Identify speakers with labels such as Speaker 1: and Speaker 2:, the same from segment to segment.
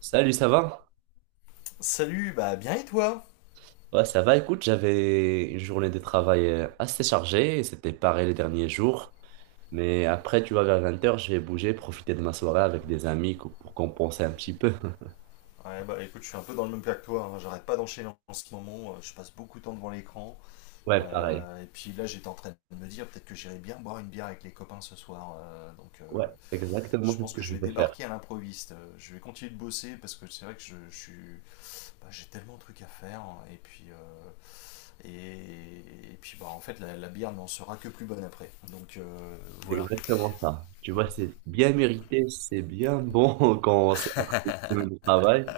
Speaker 1: Salut, ça va?
Speaker 2: Salut, bien et toi?
Speaker 1: Ouais, ça va. Écoute, j'avais une journée de travail assez chargée. C'était pareil les derniers jours. Mais après, tu vois, vers 20 heures, je vais bouger, profiter de ma soirée avec des amis pour compenser un petit peu.
Speaker 2: Ouais, écoute, je suis un peu dans le même cas que toi, hein. J'arrête pas d'enchaîner en ce moment, je passe beaucoup de temps devant l'écran.
Speaker 1: Ouais, pareil.
Speaker 2: Et puis là, j'étais en train de me dire peut-être que j'irai bien boire une bière avec les copains ce soir. Donc
Speaker 1: Ouais, exactement,
Speaker 2: je
Speaker 1: c'est ce
Speaker 2: pense
Speaker 1: que
Speaker 2: que je
Speaker 1: je
Speaker 2: vais
Speaker 1: vais faire.
Speaker 2: débarquer à l'improviste. Je vais continuer de bosser parce que c'est vrai que je suis, j'ai tellement de trucs à faire, hein. Et, et puis, en fait, la bière n'en sera que plus bonne après.
Speaker 1: C'est
Speaker 2: Voilà.
Speaker 1: exactement ça. Tu vois, c'est bien mérité, c'est bien bon quand on sort une semaine de travail.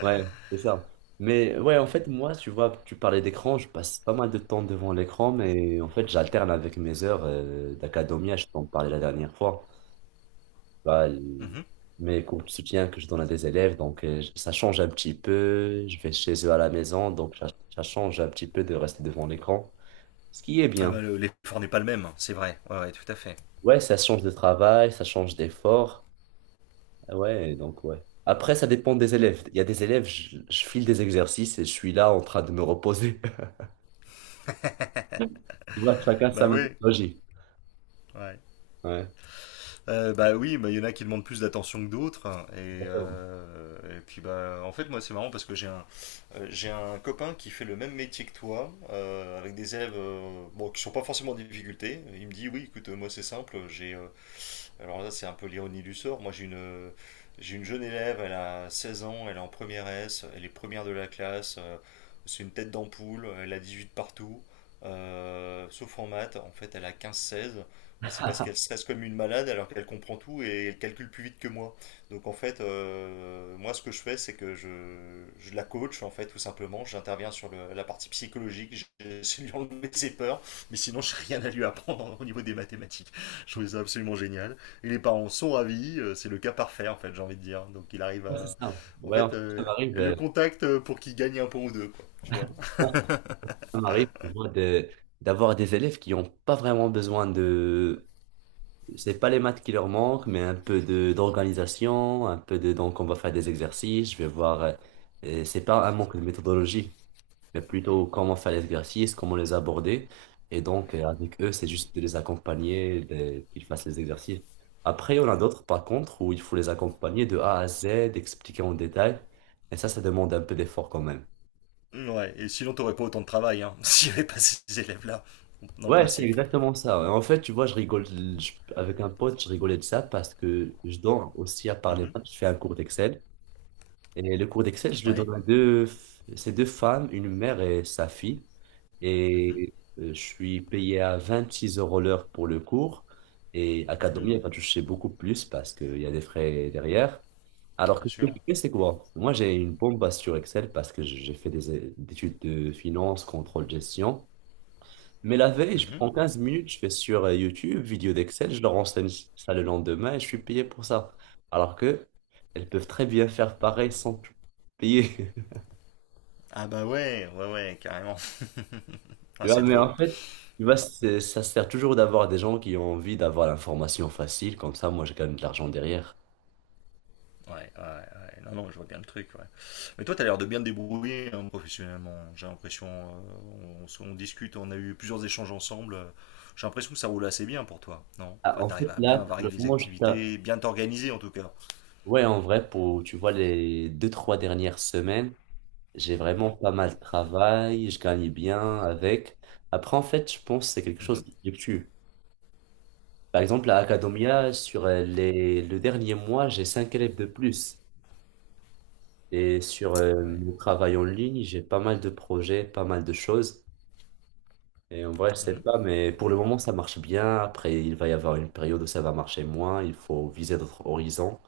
Speaker 1: Ouais, c'est ça. Mais ouais, en fait, moi, tu vois, tu parlais d'écran, je passe pas mal de temps devant l'écran, mais en fait, j'alterne avec mes heures d'académia, je t'en parlais la dernière fois. Bah,
Speaker 2: Mhm.
Speaker 1: mes cours de soutien que je donne à des élèves, donc ça change un petit peu, je vais chez eux à la maison, donc ça change un petit peu de rester devant l'écran, ce qui est
Speaker 2: Ah
Speaker 1: bien.
Speaker 2: l'effort n'est pas le même, c'est vrai. Ouais, ouais, tout à fait.
Speaker 1: Ouais, ça change de travail, ça change d'effort. Ah ouais, donc ouais. Après, ça dépend des élèves. Il y a des élèves, je file des exercices et je suis là en train de me reposer. Tu vois, que chacun sa
Speaker 2: Oui.
Speaker 1: méthodologie.
Speaker 2: Ouais.
Speaker 1: Ouais,
Speaker 2: Bah oui, il y en a qui demandent plus d'attention que d'autres, hein. Et,
Speaker 1: exactement.
Speaker 2: euh, et puis en fait moi c'est marrant parce que j'ai un copain qui fait le même métier que toi, avec des élèves bon, qui sont pas forcément en difficulté. Il me dit oui écoute moi c'est simple, j'ai alors là c'est un peu l'ironie du sort, moi j'ai une jeune élève, elle a 16 ans, elle est en première S, elle est première de la classe, c'est une tête d'ampoule, elle a 18 partout, sauf en maths, en fait elle a 15-16. Mais c'est parce qu'elle stresse comme une malade alors qu'elle comprend tout et elle calcule plus vite que moi. Donc en fait, moi ce que je fais, c'est que je la coach en fait tout simplement. J'interviens sur la partie psychologique, j'essaie de lui enlever ses peurs, mais sinon je n'ai rien à lui apprendre au niveau des mathématiques. Je trouve ça absolument génial. Et les parents sont ravis, c'est le cas parfait en fait, j'ai envie de dire. Donc il arrive
Speaker 1: Ouais, c'est
Speaker 2: à…
Speaker 1: ça.
Speaker 2: En
Speaker 1: Ouais, en
Speaker 2: fait,
Speaker 1: fait, ça
Speaker 2: euh,
Speaker 1: m'arrive,
Speaker 2: le contact euh, pour qu'il gagne un point ou deux, quoi, tu vois.
Speaker 1: moi, ça m'arrive moi, d'avoir des élèves qui n'ont pas vraiment besoin de. C'est pas les maths qui leur manquent, mais un peu de d'organisation, un peu de. Donc, on va faire des exercices, je vais voir. C'est pas un manque de méthodologie, mais plutôt comment faire l'exercice, comment les aborder. Et donc, avec eux, c'est juste de les accompagner, qu'ils fassent les exercices. Après, on a d'autres, par contre, où il faut les accompagner de A à Z, expliquer en détail. Et ça demande un peu d'effort quand même.
Speaker 2: Ouais, et sinon t'aurais pas autant de travail hein, s'il n'y avait pas ces élèves-là, dans le
Speaker 1: Ouais, c'est
Speaker 2: principe.
Speaker 1: exactement ça. En fait, tu vois, je rigole, avec un pote, je rigolais de ça parce que je donne aussi, à part les
Speaker 2: Mhm.
Speaker 1: maths, je fais un cours d'Excel. Et le cours d'Excel, je le
Speaker 2: Ouais.
Speaker 1: donne à deux, c'est deux femmes, une mère et sa fille.
Speaker 2: Mhm,
Speaker 1: Et je suis payé à 26 € l'heure pour le cours. Et
Speaker 2: mhm.
Speaker 1: Academy, elle va toucher beaucoup plus parce qu'il y a des frais derrière. Alors
Speaker 2: Bien
Speaker 1: que ce que
Speaker 2: sûr.
Speaker 1: je fais, c'est quoi? Moi, j'ai une bombe base sur Excel parce que j'ai fait des études de finance, contrôle, gestion. Mais la veille, je
Speaker 2: Mhm.
Speaker 1: prends 15 minutes, je vais sur YouTube, vidéo d'Excel, je leur enseigne ça le lendemain et je suis payé pour ça. Alors que elles peuvent très bien faire pareil sans tout payer.
Speaker 2: Ah ouais, ouais, ouais, carrément.
Speaker 1: Tu
Speaker 2: Ah,
Speaker 1: vois,
Speaker 2: c'est
Speaker 1: mais
Speaker 2: drôle.
Speaker 1: en fait, tu
Speaker 2: Ouais,
Speaker 1: vois, ça sert toujours d'avoir des gens qui ont envie d'avoir l'information facile, comme ça, moi, je gagne de l'argent derrière.
Speaker 2: ouais, ouais, ouais. Non, non, je vois bien le truc. Ouais. Mais toi, t'as l'air de bien te débrouiller hein, professionnellement. J'ai l'impression, on discute, on a eu plusieurs échanges ensemble. J'ai l'impression que ça roule assez bien pour toi, non?
Speaker 1: Ah,
Speaker 2: Enfin,
Speaker 1: en
Speaker 2: t'arrives
Speaker 1: fait,
Speaker 2: à
Speaker 1: là,
Speaker 2: bien
Speaker 1: pour
Speaker 2: varier
Speaker 1: le
Speaker 2: les
Speaker 1: moment,
Speaker 2: activités, bien t'organiser en tout cas.
Speaker 1: ouais, en vrai, pour, tu vois, les deux, trois dernières semaines, j'ai vraiment pas mal de travail, je gagne bien avec. Après, en fait, je pense que c'est quelque chose
Speaker 2: Mhm.
Speaker 1: qui fluctue. Par exemple, à Academia, sur le dernier mois, j'ai 5 élèves de plus. Et sur
Speaker 2: Ouais.
Speaker 1: mon travail en ligne, j'ai pas mal de projets, pas mal de choses. Et en vrai, je sais
Speaker 2: Mhm.
Speaker 1: pas, mais pour le moment, ça marche bien. Après, il va y avoir une période où ça va marcher moins. Il faut viser d'autres horizons.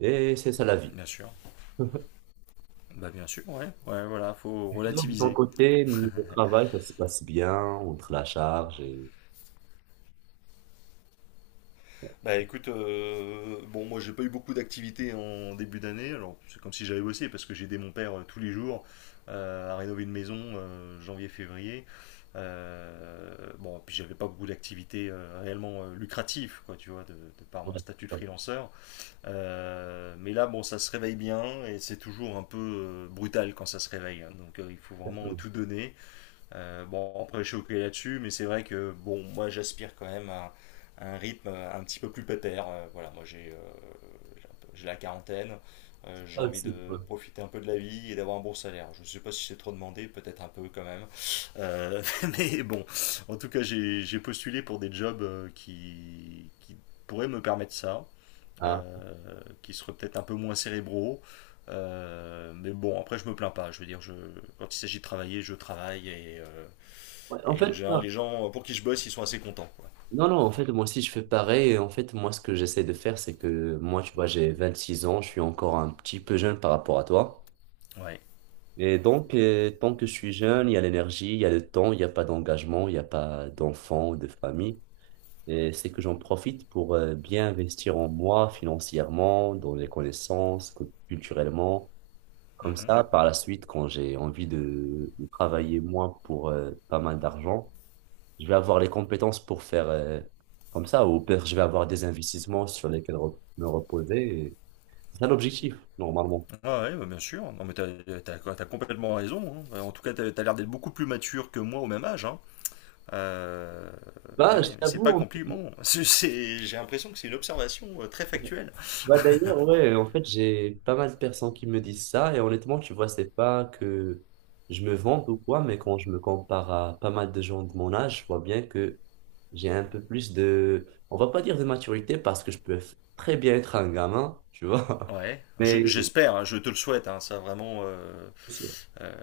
Speaker 1: Et c'est ça la vie.
Speaker 2: Bien sûr. Bien sûr, ouais. Ouais, voilà, faut
Speaker 1: Sinon, de ton
Speaker 2: relativiser.
Speaker 1: côté, niveau travail, ça se passe bien entre la charge et...
Speaker 2: Écoute, bon moi j'ai pas eu beaucoup d'activités en début d'année, alors c'est comme si j'avais bossé parce que j'ai aidé mon père tous les jours à rénover une maison janvier-février. Bon, puis j'avais pas beaucoup d'activités réellement lucratives, quoi, tu vois, de par mon
Speaker 1: Ouais,
Speaker 2: statut de
Speaker 1: ça
Speaker 2: freelanceur. Mais là, bon, ça se réveille bien et c'est toujours un peu brutal quand ça se réveille, hein. Donc il faut vraiment tout donner , bon, après, je suis OK là-dessus, mais c'est vrai que, bon, moi, j'aspire quand même à un rythme un petit peu plus pépère. Voilà, moi, j'ai la quarantaine, j'ai envie
Speaker 1: aussi,
Speaker 2: de
Speaker 1: ouais.
Speaker 2: profiter un peu de la vie et d'avoir un bon salaire. Je ne sais pas si c'est trop demandé, peut-être un peu quand même. Euh, mais en tout cas, j'ai postulé pour des jobs qui pourraient me permettre ça,
Speaker 1: Ah.
Speaker 2: euh, qui seraient peut-être un peu moins cérébraux. Mais bon, après, je me plains pas. Je veux dire, quand il s'agit de travailler, je travaille et euh,
Speaker 1: Ouais, en
Speaker 2: et en
Speaker 1: fait, ça,
Speaker 2: général, les gens pour qui je bosse, ils sont assez contents, quoi.
Speaker 1: non, non, en fait, moi aussi, je fais pareil. Et en fait, moi, ce que j'essaie de faire, c'est que moi, tu vois, j'ai 26 ans, je suis encore un petit peu jeune par rapport à toi.
Speaker 2: Ouais.
Speaker 1: Et donc, tant que je suis jeune, il y a l'énergie, il y a le temps, il n'y a pas d'engagement, il n'y a pas d'enfants ou de famille. Et c'est que j'en profite pour bien investir en moi financièrement, dans les connaissances, culturellement. Comme
Speaker 2: Mhm.
Speaker 1: ça, par la suite, quand j'ai envie de travailler moins pour pas mal d'argent, je vais avoir les compétences pour faire comme ça, ou peut-être je vais avoir des investissements sur lesquels me reposer. Et c'est ça l'objectif, normalement.
Speaker 2: Ah ouais, bien sûr. Non, mais t'as complètement raison, hein. En tout cas, t'as l'air d'être beaucoup plus mature que moi au même âge, hein. Euh, eh
Speaker 1: Bah,
Speaker 2: oui,
Speaker 1: je
Speaker 2: mais c'est pas un
Speaker 1: t'avoue,
Speaker 2: compliment. J'ai l'impression que c'est une observation très factuelle.
Speaker 1: bah d'ailleurs, ouais, en fait, j'ai pas mal de personnes qui me disent ça, et honnêtement, tu vois, c'est pas que je me vante ou quoi, mais quand je me compare à pas mal de gens de mon âge, je vois bien que j'ai un peu plus de, on va pas dire de maturité, parce que je peux très bien être un gamin, tu vois,
Speaker 2: Ouais,
Speaker 1: mais
Speaker 2: j'espère, hein, je te le souhaite, hein, ça vraiment.
Speaker 1: c'est-
Speaker 2: Euh,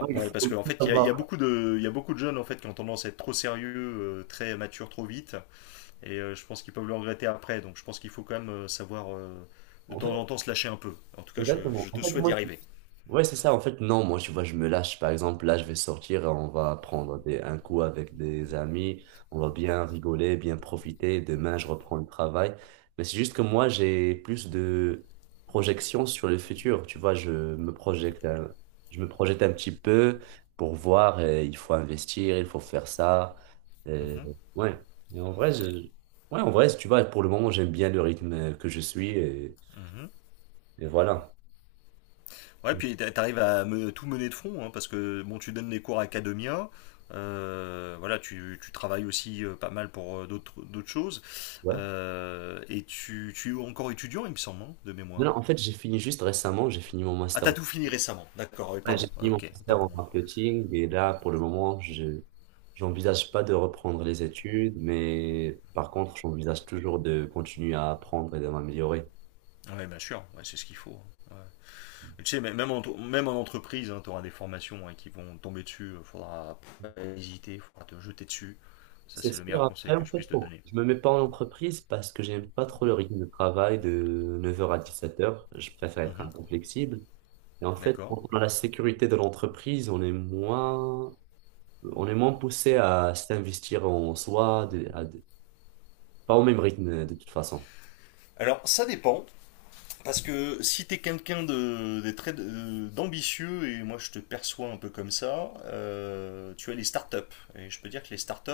Speaker 1: ouais,
Speaker 2: ouais, parce
Speaker 1: il
Speaker 2: qu'en
Speaker 1: faut
Speaker 2: fait,
Speaker 1: savoir.
Speaker 2: il y a beaucoup de jeunes en fait qui ont tendance à être trop sérieux, très matures trop vite. Et je pense qu'ils peuvent le regretter après. Donc je pense qu'il faut quand même savoir de
Speaker 1: En
Speaker 2: temps en
Speaker 1: fait,
Speaker 2: temps se lâcher un peu. En tout cas,
Speaker 1: exactement.
Speaker 2: je te
Speaker 1: En fait,
Speaker 2: souhaite d'y
Speaker 1: moi,
Speaker 2: arriver.
Speaker 1: ouais, c'est ça. En fait, non, moi, tu vois, je me lâche. Par exemple, là, je vais sortir on va prendre des, un coup avec des amis. On va bien rigoler, bien profiter. Demain, je reprends le travail. Mais c'est juste que moi, j'ai plus de projections sur le futur. Tu vois, je me projette un petit peu pour voir. Il faut investir, il faut faire ça. Euh,
Speaker 2: Mhm,
Speaker 1: ouais. mais en vrai, je- ouais, en vrai, tu vois, pour le moment, j'aime bien le rythme que je suis.
Speaker 2: mhm.
Speaker 1: Et voilà.
Speaker 2: Ouais, puis tout mener de front, hein, parce que bon, tu donnes des cours à Academia, tu travailles aussi pas mal pour d'autres choses,
Speaker 1: Ouais.
Speaker 2: tu es encore étudiant, il me semble, hein, de
Speaker 1: Non,
Speaker 2: mémoire.
Speaker 1: non, en fait, j'ai fini juste récemment, j'ai fini mon
Speaker 2: Ah,
Speaker 1: master.
Speaker 2: t'as tout fini récemment, d'accord, oui,
Speaker 1: Ouais, j'ai
Speaker 2: pardon.
Speaker 1: fini
Speaker 2: Ah,
Speaker 1: mon
Speaker 2: ok, autant
Speaker 1: master
Speaker 2: pour
Speaker 1: en
Speaker 2: moi.
Speaker 1: marketing et là, pour le moment, je j'envisage pas de reprendre les études, mais par contre, j'envisage toujours de continuer à apprendre et de m'améliorer.
Speaker 2: Ouais, bien sûr, ouais, c'est ce qu'il faut. Tu sais, même en entreprise, tu auras des formations hein, qui vont tomber dessus. Il faudra pas hésiter, il faudra te jeter dessus. Ça,
Speaker 1: C'est
Speaker 2: c'est le
Speaker 1: sûr,
Speaker 2: meilleur conseil
Speaker 1: après,
Speaker 2: que
Speaker 1: en
Speaker 2: je
Speaker 1: fait,
Speaker 2: puisse te
Speaker 1: bon,
Speaker 2: donner.
Speaker 1: je me mets pas en entreprise parce que j'aime pas trop le rythme de travail de 9 heures à 17 heures. Je préfère être un
Speaker 2: Mhm.
Speaker 1: peu flexible. Et en fait,
Speaker 2: D'accord.
Speaker 1: quand on a la sécurité de l'entreprise, on est moins poussé à s'investir en soi, pas au même rythme, de toute façon.
Speaker 2: Alors, ça dépend, parce que si t'es quelqu'un d'ambitieux, et moi je te perçois un peu comme ça, tu as les startups. Et je peux dire que les startups,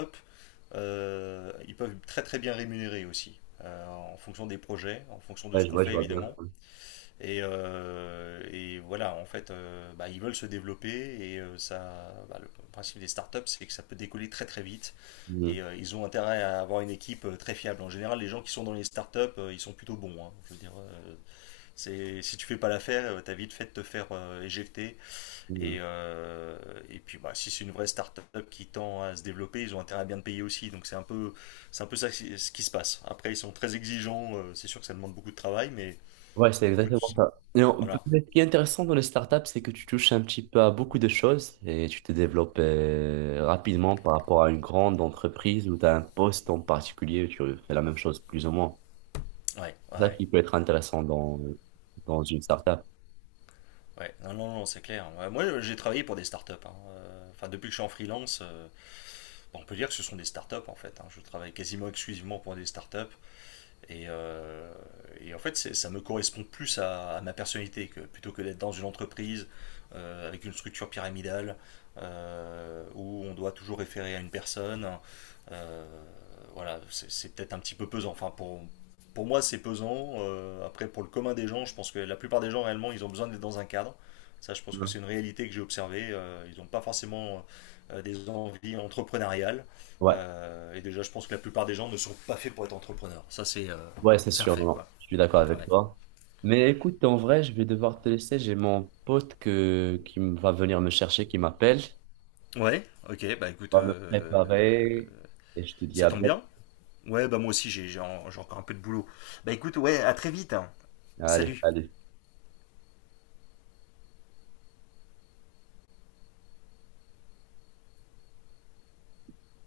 Speaker 2: ils peuvent être très très bien rémunérés aussi, en fonction des projets, en fonction de
Speaker 1: Ouais,
Speaker 2: ce qu'on
Speaker 1: je
Speaker 2: fait
Speaker 1: vois bien.
Speaker 2: évidemment. Et en fait, ils veulent se développer . Le principe des startups, c'est que ça peut décoller très très vite
Speaker 1: Mhm,
Speaker 2: et ils ont intérêt à avoir une équipe très fiable. En général, les gens qui sont dans les startups, ils sont plutôt bons, hein. Je veux dire, si tu fais pas l'affaire, t'as vite fait de te faire éjecter.
Speaker 1: mhm.
Speaker 2: Et, euh, et puis, si c'est une vraie startup qui tend à se développer, ils ont intérêt à bien te payer aussi. Donc c'est un peu ça ce qui se passe. Après, ils sont très exigeants. C'est sûr que ça demande beaucoup de travail, mais
Speaker 1: Ouais, c'est
Speaker 2: écoute,
Speaker 1: exactement ça. Et
Speaker 2: voilà.
Speaker 1: mais ce qui est intéressant dans les startups, c'est que tu touches un petit peu à beaucoup de choses et tu te développes rapidement par rapport à une grande entreprise où tu as un poste en particulier, tu fais la même chose plus ou moins.
Speaker 2: Ouais, ouais,
Speaker 1: C'est ça
Speaker 2: ouais.
Speaker 1: qui peut être intéressant dans, dans une startup.
Speaker 2: Ouais. Non, non, non, c'est clair. Ouais, moi, j'ai travaillé pour des startups, hein. Enfin, depuis que je suis en freelance, bon, on peut dire que ce sont des startups en fait, hein. Je travaille quasiment exclusivement pour des startups. Et, euh, et en fait, ça me correspond plus à ma personnalité que plutôt que d'être dans une entreprise avec une structure pyramidale où on doit toujours référer à une personne. Euh, voilà, c'est peut-être un petit peu pesant. Pour moi, c'est pesant. Après, pour le commun des gens, je pense que la plupart des gens, réellement, ils ont besoin d'être dans un cadre. Ça, je pense que
Speaker 1: Ouais,
Speaker 2: c'est une réalité que j'ai observée. Ils n'ont pas forcément des envies entrepreneuriales.
Speaker 1: ouais,
Speaker 2: Et déjà, je pense que la plupart des gens ne sont pas faits pour être entrepreneurs. Ça, c'est euh,
Speaker 1: ouais, c'est
Speaker 2: c'est un
Speaker 1: sûr, non,
Speaker 2: fait,
Speaker 1: non,
Speaker 2: quoi.
Speaker 1: je suis d'accord avec
Speaker 2: Ouais,
Speaker 1: toi. Mais écoute, en vrai, je vais devoir te laisser. J'ai mon pote qui va venir me chercher, qui m'appelle.
Speaker 2: ouais ok,
Speaker 1: On
Speaker 2: écoute,
Speaker 1: va me préparer et je te dis
Speaker 2: ça
Speaker 1: à
Speaker 2: tombe
Speaker 1: bientôt.
Speaker 2: bien. Ouais, moi aussi, j'ai encore un peu de boulot. Écoute, ouais, à très vite, hein.
Speaker 1: Allez,
Speaker 2: Salut.
Speaker 1: allez.